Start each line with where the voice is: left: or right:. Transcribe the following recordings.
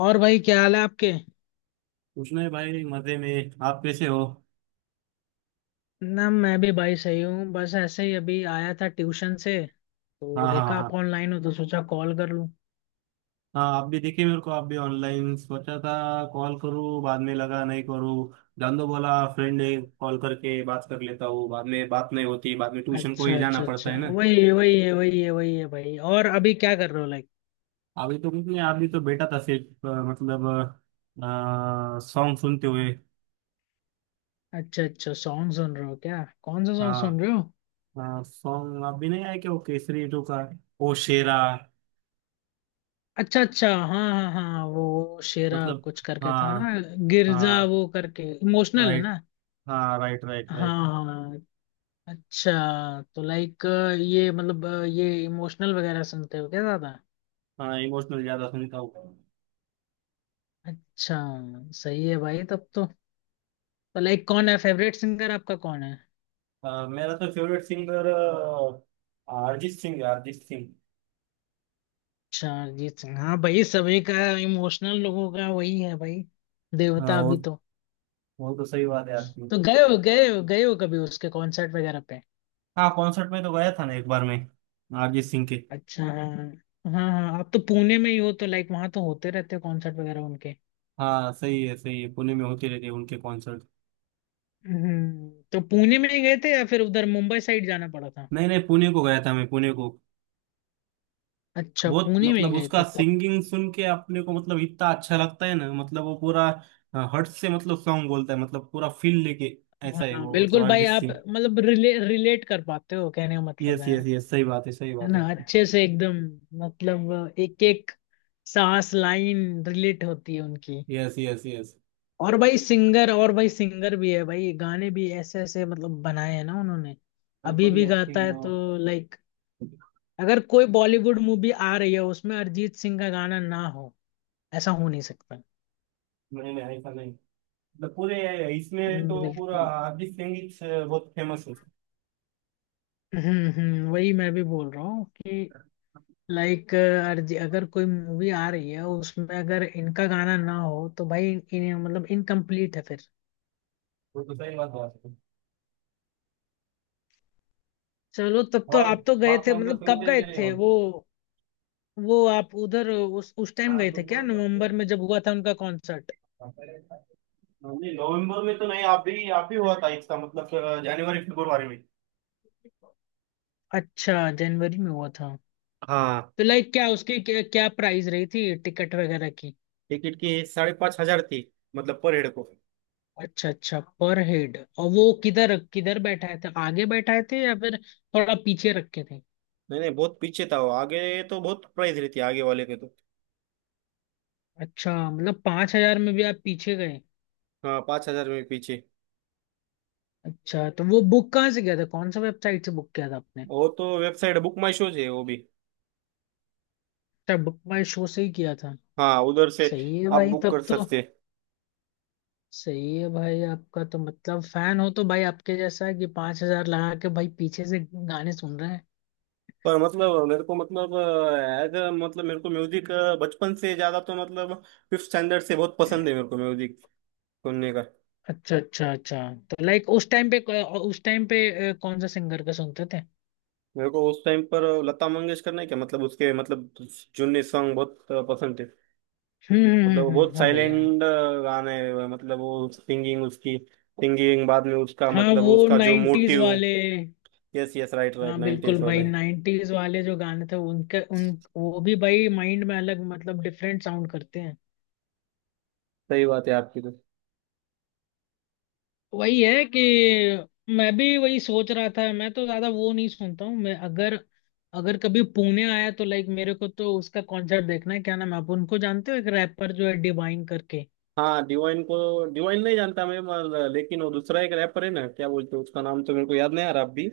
left: और भाई क्या हाल है आपके?
right: उसने भाई मजे में। आप कैसे हो?
left: ना, मैं भी भाई सही हूँ। बस ऐसे ही अभी आया था ट्यूशन से
right: हाँ
left: तो
right: हाँ
left: देखा आप
right: हाँ।
left: ऑनलाइन हो तो सोचा कॉल कर लूँ।
right: हाँ आप भी देखे मेरे को आप भी ऑनलाइन सोचा था कॉल करूँ बाद में लगा नहीं करूँ। दांदो बोला फ्रेंड है कॉल करके बात कर लेता हूँ बाद में बात नहीं होती बाद में ट्यूशन को
left: अच्छा
right: ही जाना
left: अच्छा
right: पड़ता
left: अच्छा,
right: है ना।
left: वही है वही है वही है वही है भाई। और अभी क्या कर रहे हो, लाइक?
right: अभी तो कुछ नहीं। अभी तो बैठा था सिर्फ मतलब सॉन्ग सुनते हुए।
left: अच्छा अच्छा, सॉन्ग सुन रहे हो क्या? कौन सा सॉन्ग
right: हाँ।
left: सुन रहे हो?
right: सॉन्ग आप भी नहीं आया क्या वो केसरी 2 का? ओ शेरा।
left: अच्छा अच्छा, हाँ हाँ हाँ। वो शेरा
right: मतलब।
left: कुछ करके था
right: हाँ।
left: ना? गिरजा
right: हाँ
left: वो करके, इमोशनल है
right: राइट।
left: ना?
right: हाँ राइट राइट राइट।
left: हाँ। हाँ। अच्छा। तो लाइक, ये मतलब ये इमोशनल वगैरह सुनते हो क्या ज्यादा?
right: हाँ इमोशनल ज्यादा सुनता हूँ।
left: अच्छा। सही है भाई तब तो। लाइक कौन है फेवरेट सिंगर आपका, कौन है?
right: मेरा तो फेवरेट सिंगर अरिजीत सिंह है, अरिजीत सिंह।
left: अच्छा, अरिजीत सिंह। हाँ भाई, सभी का इमोशनल लोगों का वही है भाई।
right: हाँ
left: देवता
right: वो।
left: अभी तो।
right: वो तो सही बात है आपकी।
left: तो गए हो गए हो गए हो कभी उसके कॉन्सर्ट वगैरह पे?
right: हाँ कॉन्सर्ट में तो गया था ना एक बार मैं। अरिजीत सिंह के।
left: अच्छा, हाँ। हाँ हाँ, आप तो पुणे में ही हो तो लाइक वहां तो होते रहते कॉन्सर्ट वगैरह उनके।
right: हाँ सही है पुणे में होते रहते हैं उनके कॉन्सर्ट।
left: तो पुणे में ही गए थे या फिर उधर मुंबई साइड जाना पड़ा था?
right: नहीं नहीं पुणे को गया था मैं पुणे को।
left: अच्छा,
right: बहुत
left: पुणे में ही
right: मतलब
left: गए
right: उसका
left: थे तो।
right: सिंगिंग सुन के अपने को मतलब इतना अच्छा लगता है ना मतलब वो पूरा हर्ट से मतलब सॉन्ग बोलता है मतलब पूरा फील लेके।
left: हाँ
right: ऐसा है
left: हाँ,
right: वो मतलब
left: बिल्कुल भाई।
right: अरिजीत
left: आप
right: सिंह।
left: मतलब रिलेट कर पाते हो, कहने का मतलब
right: यस
left: है।
right: यस यस सही बात है सही
left: है
right: बात है।
left: ना, अच्छे से एकदम। मतलब, एक एक सांस लाइन रिलेट होती है उनकी।
right: Yes yes yes.
left: और भाई सिंगर भी है भाई। गाने भी ऐसे ऐसे मतलब बनाए हैं ना उन्होंने।
right: बहुत
left: अभी भी
right: बढ़िया आई
left: गाता है
right: थिंक।
left: तो लाइक, अगर कोई बॉलीवुड मूवी आ रही है उसमें अरिजीत सिंह का गाना ना हो, ऐसा हो नहीं सकता।
right: नहीं नहीं ऐसा नहीं। मतलब पूरे इसमें तो पूरा
left: बिल्कुल।
right: अरिजीत सिंह ही से बहुत फेमस है।
left: वही मैं भी बोल रहा हूँ कि लाइक, अर्जी, अगर कोई मूवी आ रही है उसमें अगर इनका गाना ना हो तो भाई इन, इन, मतलब इनकम्प्लीट है फिर।
right: वो तो सही बात है।
left: चलो तब तो
right: और
left: आप तो गए
right: आप
left: थे,
right: कौन सा
left: मतलब कब
right: सुनते हैं
left: गए
right: कि नहीं
left: थे
right: और।
left: वो? वो आप उधर उस टाइम गए थे क्या, नवंबर में जब हुआ था उनका कॉन्सर्ट?
right: नहीं नवंबर में तो नहीं आप भी आप ही हुआ था इसका मतलब जनवरी फरवरी में।
left: अच्छा, जनवरी में हुआ था।
right: हाँ।
left: तो लाइक क्या उसकी क्या प्राइस रही थी टिकट वगैरह की?
right: टिकट की 5,500 थी। मतलब पर हेड को।
left: अच्छा अच्छा, पर हेड। और वो किधर किधर बैठाए थे, आगे बैठाए थे या फिर थोड़ा पीछे रखे थे?
right: नहीं नहीं बहुत पीछे था वो आगे तो बहुत प्राइस रहती है आगे वाले के तो।
left: अच्छा, मतलब 5,000 में भी आप पीछे गए?
right: हाँ 5,000 में पीछे।
left: अच्छा, तो वो बुक कहाँ से किया था, कौन सा वेबसाइट से बुक किया था आपने?
right: वो तो वेबसाइट बुक माई शोज है वो भी।
left: अच्छा, बुक माई शो से ही किया था।
right: हाँ उधर से।
left: सही है
right: आप
left: भाई
right: बुक कर
left: तब तो।
right: सकते।
left: सही है भाई, आपका तो मतलब फैन हो तो भाई आपके जैसा है कि 5,000 लगा के भाई पीछे से गाने सुन रहे हैं।
right: पर मतलब मेरे को मतलब एज मतलब मेरे को म्यूजिक बचपन से ज्यादा तो मतलब फिफ्थ स्टैंडर्ड से बहुत पसंद है मेरे को म्यूजिक सुनने का।
left: अच्छा अच्छा अच्छा। तो लाइक उस टाइम पे कौन सा सिंगर का सुनते थे?
right: मेरे को उस टाइम पर लता मंगेशकर ने क्या मतलब उसके मतलब जुन्ने सॉन्ग बहुत पसंद थे। मतलब वो बहुत
left: हाँ भाई, हाँ।
right: साइलेंट गाने हैं, मतलब वो सिंगिंग उसकी सिंगिंग बाद में उसका
left: हाँ,
right: मतलब
left: वो
right: उसका जो
left: 90s
right: मोटिव।
left: वाले।
right: यस यस राइट राइट
left: हाँ बिल्कुल
right: नाइनटीज
left: भाई,
right: वाले।
left: 90s वाले जो गाने थे उनके उन वो भी भाई माइंड में अलग मतलब डिफरेंट साउंड करते हैं।
right: सही बात है आपकी तो।
left: वही है कि मैं भी वही सोच रहा था। मैं तो ज्यादा वो नहीं सुनता हूँ मैं। अगर अगर कभी पुणे आया तो लाइक मेरे को तो उसका कॉन्सर्ट देखना है। क्या नाम है, आप उनको जानते हो? एक रैपर जो है, डिवाइन करके।
right: हाँ डिवाइन को डिवाइन नहीं जानता मैं लेकिन वो दूसरा एक रैपर है ना क्या बोलते हैं उसका नाम तो मेरे को याद नहीं आ रहा अभी।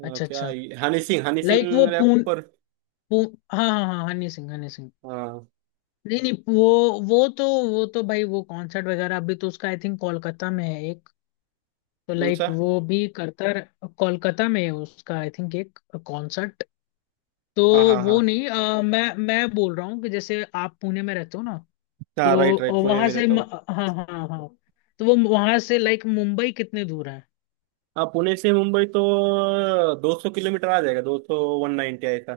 left: अच्छा
right: क्या
left: अच्छा।
right: Honey
left: like
right: Singh wrapper.
left: पू, हाँ हाँ हाँ, हनी सिंह हनी सिंह।
right: हाँ।
left: नहीं नहीं, वो तो वो तो भाई वो कॉन्सर्ट वगैरह अभी तो उसका आई थिंक कोलकाता में है एक। तो
right: कौन
left: लाइक
right: सा।
left: वो भी कोलकाता में है उसका आई थिंक एक कॉन्सर्ट। तो
right: हाँ हाँ हाँ।
left: वो नहीं, मैं बोल रहा हूँ कि जैसे आप पुणे में रहते हो ना,
right: हाँ राइट
left: तो
right: राइट पुणे
left: वहां
right: में
left: से
right: रहता हूँ।
left: हाँ हाँ हाँ, तो वो वहां से लाइक मुंबई कितने दूर है?
right: हाँ पुणे से मुंबई तो 200 किलोमीटर आ जाएगा। 200 190 ऐसा।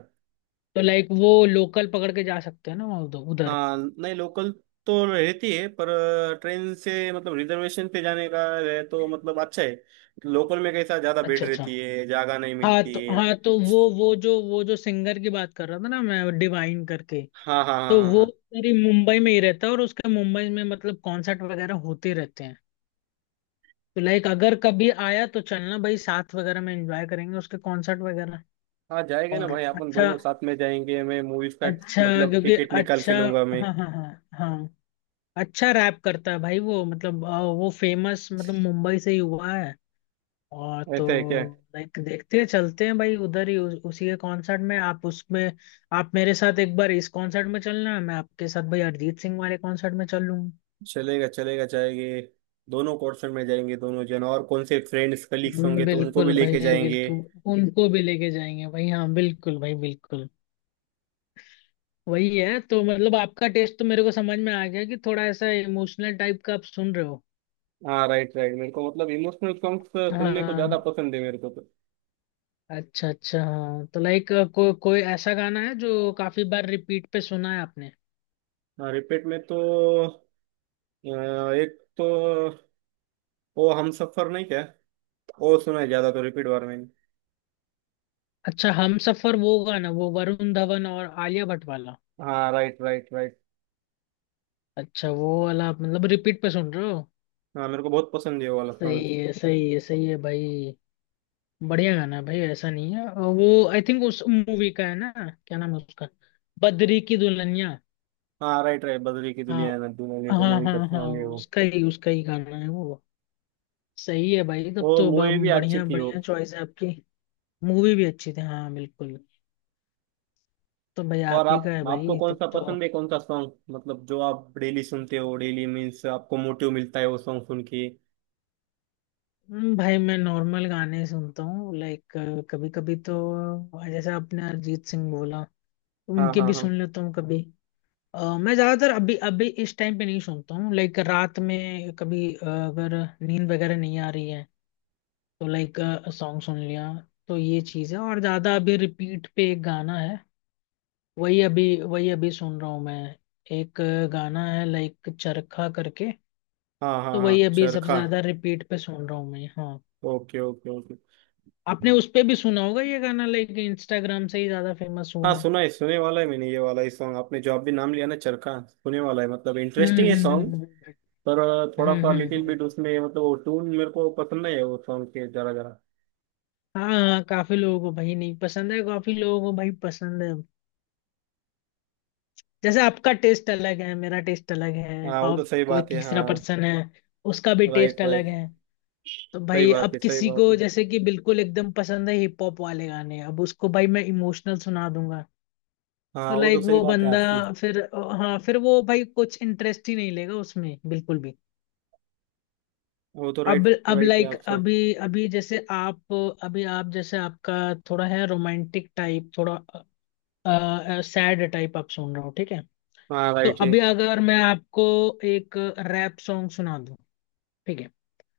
left: तो लाइक वो लोकल पकड़ के जा सकते हैं ना वहाँ, उधर उधर?
right: हाँ नहीं लोकल तो रहती है पर ट्रेन से मतलब रिजर्वेशन पे जाने का है तो मतलब अच्छा है। लोकल में कैसा ज्यादा भीड़
left: अच्छा अच्छा।
right: रहती है जगह नहीं
left: हाँ
right: मिलती
left: तो,
right: है।
left: वो जो सिंगर की बात कर रहा था ना मैं, डिवाइन करके।
right: हाँ हाँ हाँ
left: तो
right: हाँ
left: वो
right: हाँ।
left: मेरी मुंबई में ही रहता है और उसके मुंबई में मतलब कॉन्सर्ट वगैरह होते रहते हैं। तो लाइक अगर कभी आया तो चलना भाई, साथ वगैरह में एंजॉय करेंगे उसके कॉन्सर्ट वगैरह।
right: हाँ जाएंगे ना
left: और
right: भाई अपन
left: अच्छा,
right: दोनों साथ में जाएंगे मैं मूवीज का
left: अच्छा,
right: मतलब
left: क्योंकि
right: टिकट निकाल
left: अच्छा,
right: के लूंगा मैं।
left: हाँ हाँ हाँ हाँ। अच्छा रैप करता है भाई वो, मतलब वो फेमस मतलब मुंबई से ही हुआ है, और तो
right: ऐसा है क्या?
left: लाइक देखते हैं, चलते हैं भाई उधर ही, उसी के कॉन्सर्ट में आप उसमें। आप मेरे साथ एक बार इस कॉन्सर्ट में चलना, मैं आपके साथ भाई अरिजीत सिंह वाले कॉन्सर्ट में चल लूंगा।
right: चलेगा चलेगा जाएंगे दोनों पोर्शन में जाएंगे दोनों जन और कौन से फ्रेंड्स कलीग्स होंगे तो उनको भी
left: बिल्कुल
right: लेके
left: भाई,
right: जाएंगे।
left: बिल्कुल। उनको भी लेके जाएंगे भाई, हाँ बिल्कुल भाई बिल्कुल। वही है तो मतलब आपका टेस्ट तो मेरे को समझ में आ गया कि थोड़ा ऐसा इमोशनल टाइप का आप सुन रहे हो।
right: हाँ राइट राइट मेरे को मतलब इमोशनल सॉन्ग्स सुनने को ज्यादा
left: हाँ।
right: पसंद है मेरे को तो।
left: अच्छा अच्छा, हाँ, तो लाइक कोई ऐसा गाना है जो काफी बार रिपीट पे सुना है आपने?
right: हाँ रिपीट में तो एक तो वो हम सफर नहीं क्या वो सुना है ज्यादा तो रिपीट बार में।
left: अच्छा, हम सफर वो गाना, वो वरुण धवन और आलिया भट्ट वाला?
right: हाँ राइट राइट राइट।
left: अच्छा, वो वाला आप मतलब रिपीट पे सुन रहे हो?
right: हाँ मेरे को बहुत पसंद है वो वाला सॉन्ग।
left: सही है सही है सही है भाई। बढ़िया गाना है भाई, ऐसा नहीं है। और वो आई थिंक उस मूवी का है ना? क्या नाम है उसका? बद्री की दुल्हनिया?
right: हाँ राइट राइट बदली की
left: हाँ
right: दुनिया है ना दुनिया को
left: हाँ
right: मूवी का
left: हाँ हाँ,
right: सॉन्ग है वो।
left: उसका ही गाना है वो। सही है भाई
right: वो
left: तब तो,
right: मूवी भी अच्छी
left: बढ़िया
right: थी वो।
left: बढ़िया चॉइस है आपकी। मूवी भी अच्छी थी, हाँ बिल्कुल। तो भाई आप
right: और
left: ही
right: आप
left: का है
right: आपको
left: भाई
right: कौन
left: तब
right: सा
left: तो।
right: पसंद है कौन सा सॉन्ग मतलब जो आप डेली सुनते हो डेली मीन्स आपको मोटिव मिलता है वो सॉन्ग सुन के?
left: भाई मैं नॉर्मल गाने सुनता हूँ लाइक, कभी कभी तो जैसे आपने अरिजीत सिंह बोला,
right: हाँ
left: उनके
right: हाँ
left: भी
right: हाँ
left: सुन लेता हूँ कभी। मैं ज्यादातर अभी अभी इस टाइम पे नहीं सुनता हूँ लाइक, रात में कभी अगर नींद वगैरह नहीं आ रही है तो लाइक सॉन्ग सुन लिया, तो ये चीज है। और ज्यादा अभी रिपीट पे एक गाना है, वही अभी सुन रहा हूँ मैं। एक गाना है लाइक चरखा करके।
right: हाँ हाँ।
left: तो
right: हाँ
left: वही अभी सबसे
right: चरखा।
left: ज्यादा रिपीट पे सुन रहा हूँ मैं, हाँ।
right: Okay okay okay.
left: आपने उस पे भी सुना होगा ये गाना, लाइक इंस्टाग्राम से ही ज्यादा फेमस
right: हाँ
left: हुआ है।
right: सुना है सुने वाला है मैंने ये वाला ही सॉन्ग आपने जो आप भी नाम लिया ना चरखा सुने वाला है मतलब
left: हम्म
right: इंटरेस्टिंग है
left: हम्म
right: सॉन्ग।
left: हम्म
right: पर थोड़ा
left: हम्म
right: सा
left: हम्म,
right: लिटिल
left: हम्म।
right: बिट उसमें मतलब वो ट्यून मेरे को पसंद नहीं है वो सॉन्ग के जरा जरा।
left: हाँ हाँ, काफी लोगों को भाई नहीं पसंद है, काफी लोगों को भाई पसंद है। जैसे आपका टेस्ट अलग है, मेरा टेस्ट अलग है,
right: हाँ वो
left: और
right: तो सही
left: कोई
right: बात है।
left: तीसरा
right: हाँ
left: पर्सन है, उसका भी टेस्ट
right: राइट
left: अलग
right: राइट
left: है। तो
right: सही
left: भाई
right: बात
left: अब
right: है सही
left: किसी
right: बात
left: को
right: है।
left: जैसे कि बिल्कुल एकदम पसंद है हिप हॉप वाले गाने, अब उसको भाई मैं इमोशनल सुना दूंगा
right: हाँ
left: तो
right: वो तो
left: लाइक
right: सही
left: वो
right: बात है
left: बंदा
right: आपकी।
left: फिर, हाँ फिर वो भाई कुछ इंटरेस्ट ही नहीं लेगा उसमें, बिल्कुल भी।
right: वो तो
left: अब
right: राइट
left: अब
right: राइट है
left: लाइक
right: आपका।
left: अभी अभी जैसे आप, अभी आप जैसे आपका थोड़ा है रोमांटिक टाइप, थोड़ा सैड टाइप आप सुन रहे हो, ठीक है।
right: हाँ
left: तो
right: राइट है।
left: अभी अगर मैं आपको एक रैप सॉन्ग सुना दूं, ठीक है,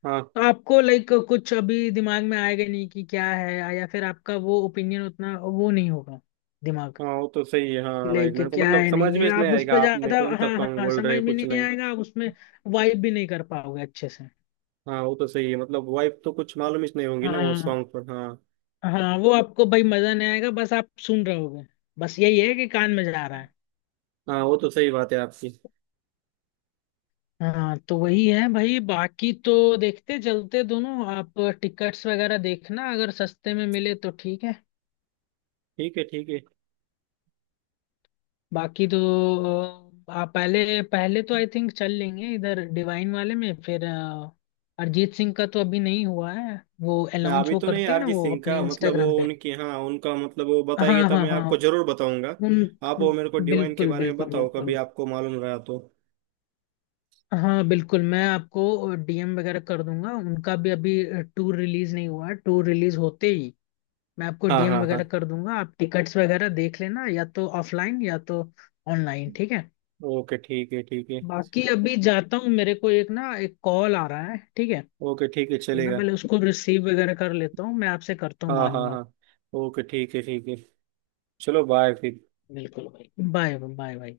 right: हाँ।
left: तो आपको लाइक कुछ अभी दिमाग में आएगा नहीं कि क्या है, या फिर आपका वो ओपिनियन उतना वो नहीं होगा दिमाग,
right: हाँ वो तो सही है
left: कि
right: हाँ राइट
left: लाइक
right: मेरे को
left: क्या
right: मतलब
left: है, नहीं
right: समझ
left: है
right: में नहीं
left: आप उस
right: आएगा
left: पर
right: आपने
left: ज्यादा।
right: कौन सा
left: हाँ हाँ
right: सॉन्ग
left: हाँ,
right: बोल रहे
left: समझ
right: हैं,
left: भी
right: कुछ
left: नहीं
right: नहीं।
left: आएगा आप उसमें, वाइब भी नहीं कर पाओगे अच्छे से।
right: हाँ वो तो सही है मतलब वाइफ तो कुछ मालूम ही नहीं होगी ना वो
left: हाँ
right: सॉन्ग पर हाँ।
left: हाँ, वो आपको भाई मजा नहीं आएगा, बस आप सुन रहे होगे, बस यही है कि कान में जा रहा है।
right: हाँ वो तो सही बात है आपकी।
left: हाँ, तो वही है भाई। बाकी तो देखते चलते दोनों, आप टिकट्स वगैरह देखना, अगर सस्ते में मिले तो ठीक है।
right: ठीक है ठीक है।
left: बाकी तो आप पहले पहले तो आई थिंक चल लेंगे इधर डिवाइन वाले में, फिर अरिजीत सिंह का तो अभी नहीं हुआ है, वो
right: मैं
left: अनाउंस
right: अभी
left: वो
right: तो नहीं
left: करते हैं ना
right: अरिजीत
left: वो
right: सिंह
left: अपने
right: का मतलब वो
left: इंस्टाग्राम पे।
right: उनकी हाँ उनका मतलब वो
left: हाँ
right: बताएंगे तब
left: हाँ
right: मैं
left: हाँ।
right: आपको जरूर बताऊंगा।
left: उन
right: आप वो
left: उन-
right: मेरे को डिवाइन के
left: बिल्कुल
right: बारे में
left: बिल्कुल
right: बताओ कभी
left: बिल्कुल,
right: आपको मालूम रहा तो।
left: हाँ बिल्कुल, मैं आपको डीएम वगैरह कर दूंगा उनका भी। अभी टूर रिलीज नहीं हुआ है, टूर रिलीज होते ही मैं आपको
right: हाँ
left: डीएम
right: हाँ
left: वगैरह
right: हाँ।
left: कर दूंगा, आप टिकट्स वगैरह देख लेना, या तो ऑफलाइन या तो ऑनलाइन, ठीक है।
right: ओके ठीक है ठीक है।
left: बाकी अभी जाता हूँ, मेरे को एक ना एक कॉल आ रहा है, ठीक है।
right: ओके ठीक है
left: तो मैं
right: चलेगा।
left: पहले उसको रिसीव वगैरह कर लेता हूँ, मैं आपसे करता हूँ
right: हाँ
left: बाद में
right: हाँ
left: बात।
right: हाँ। ओके ठीक है ठीक है। चलो बाय फिर।
left: बिल्कुल भाई, बाय बाय बाय।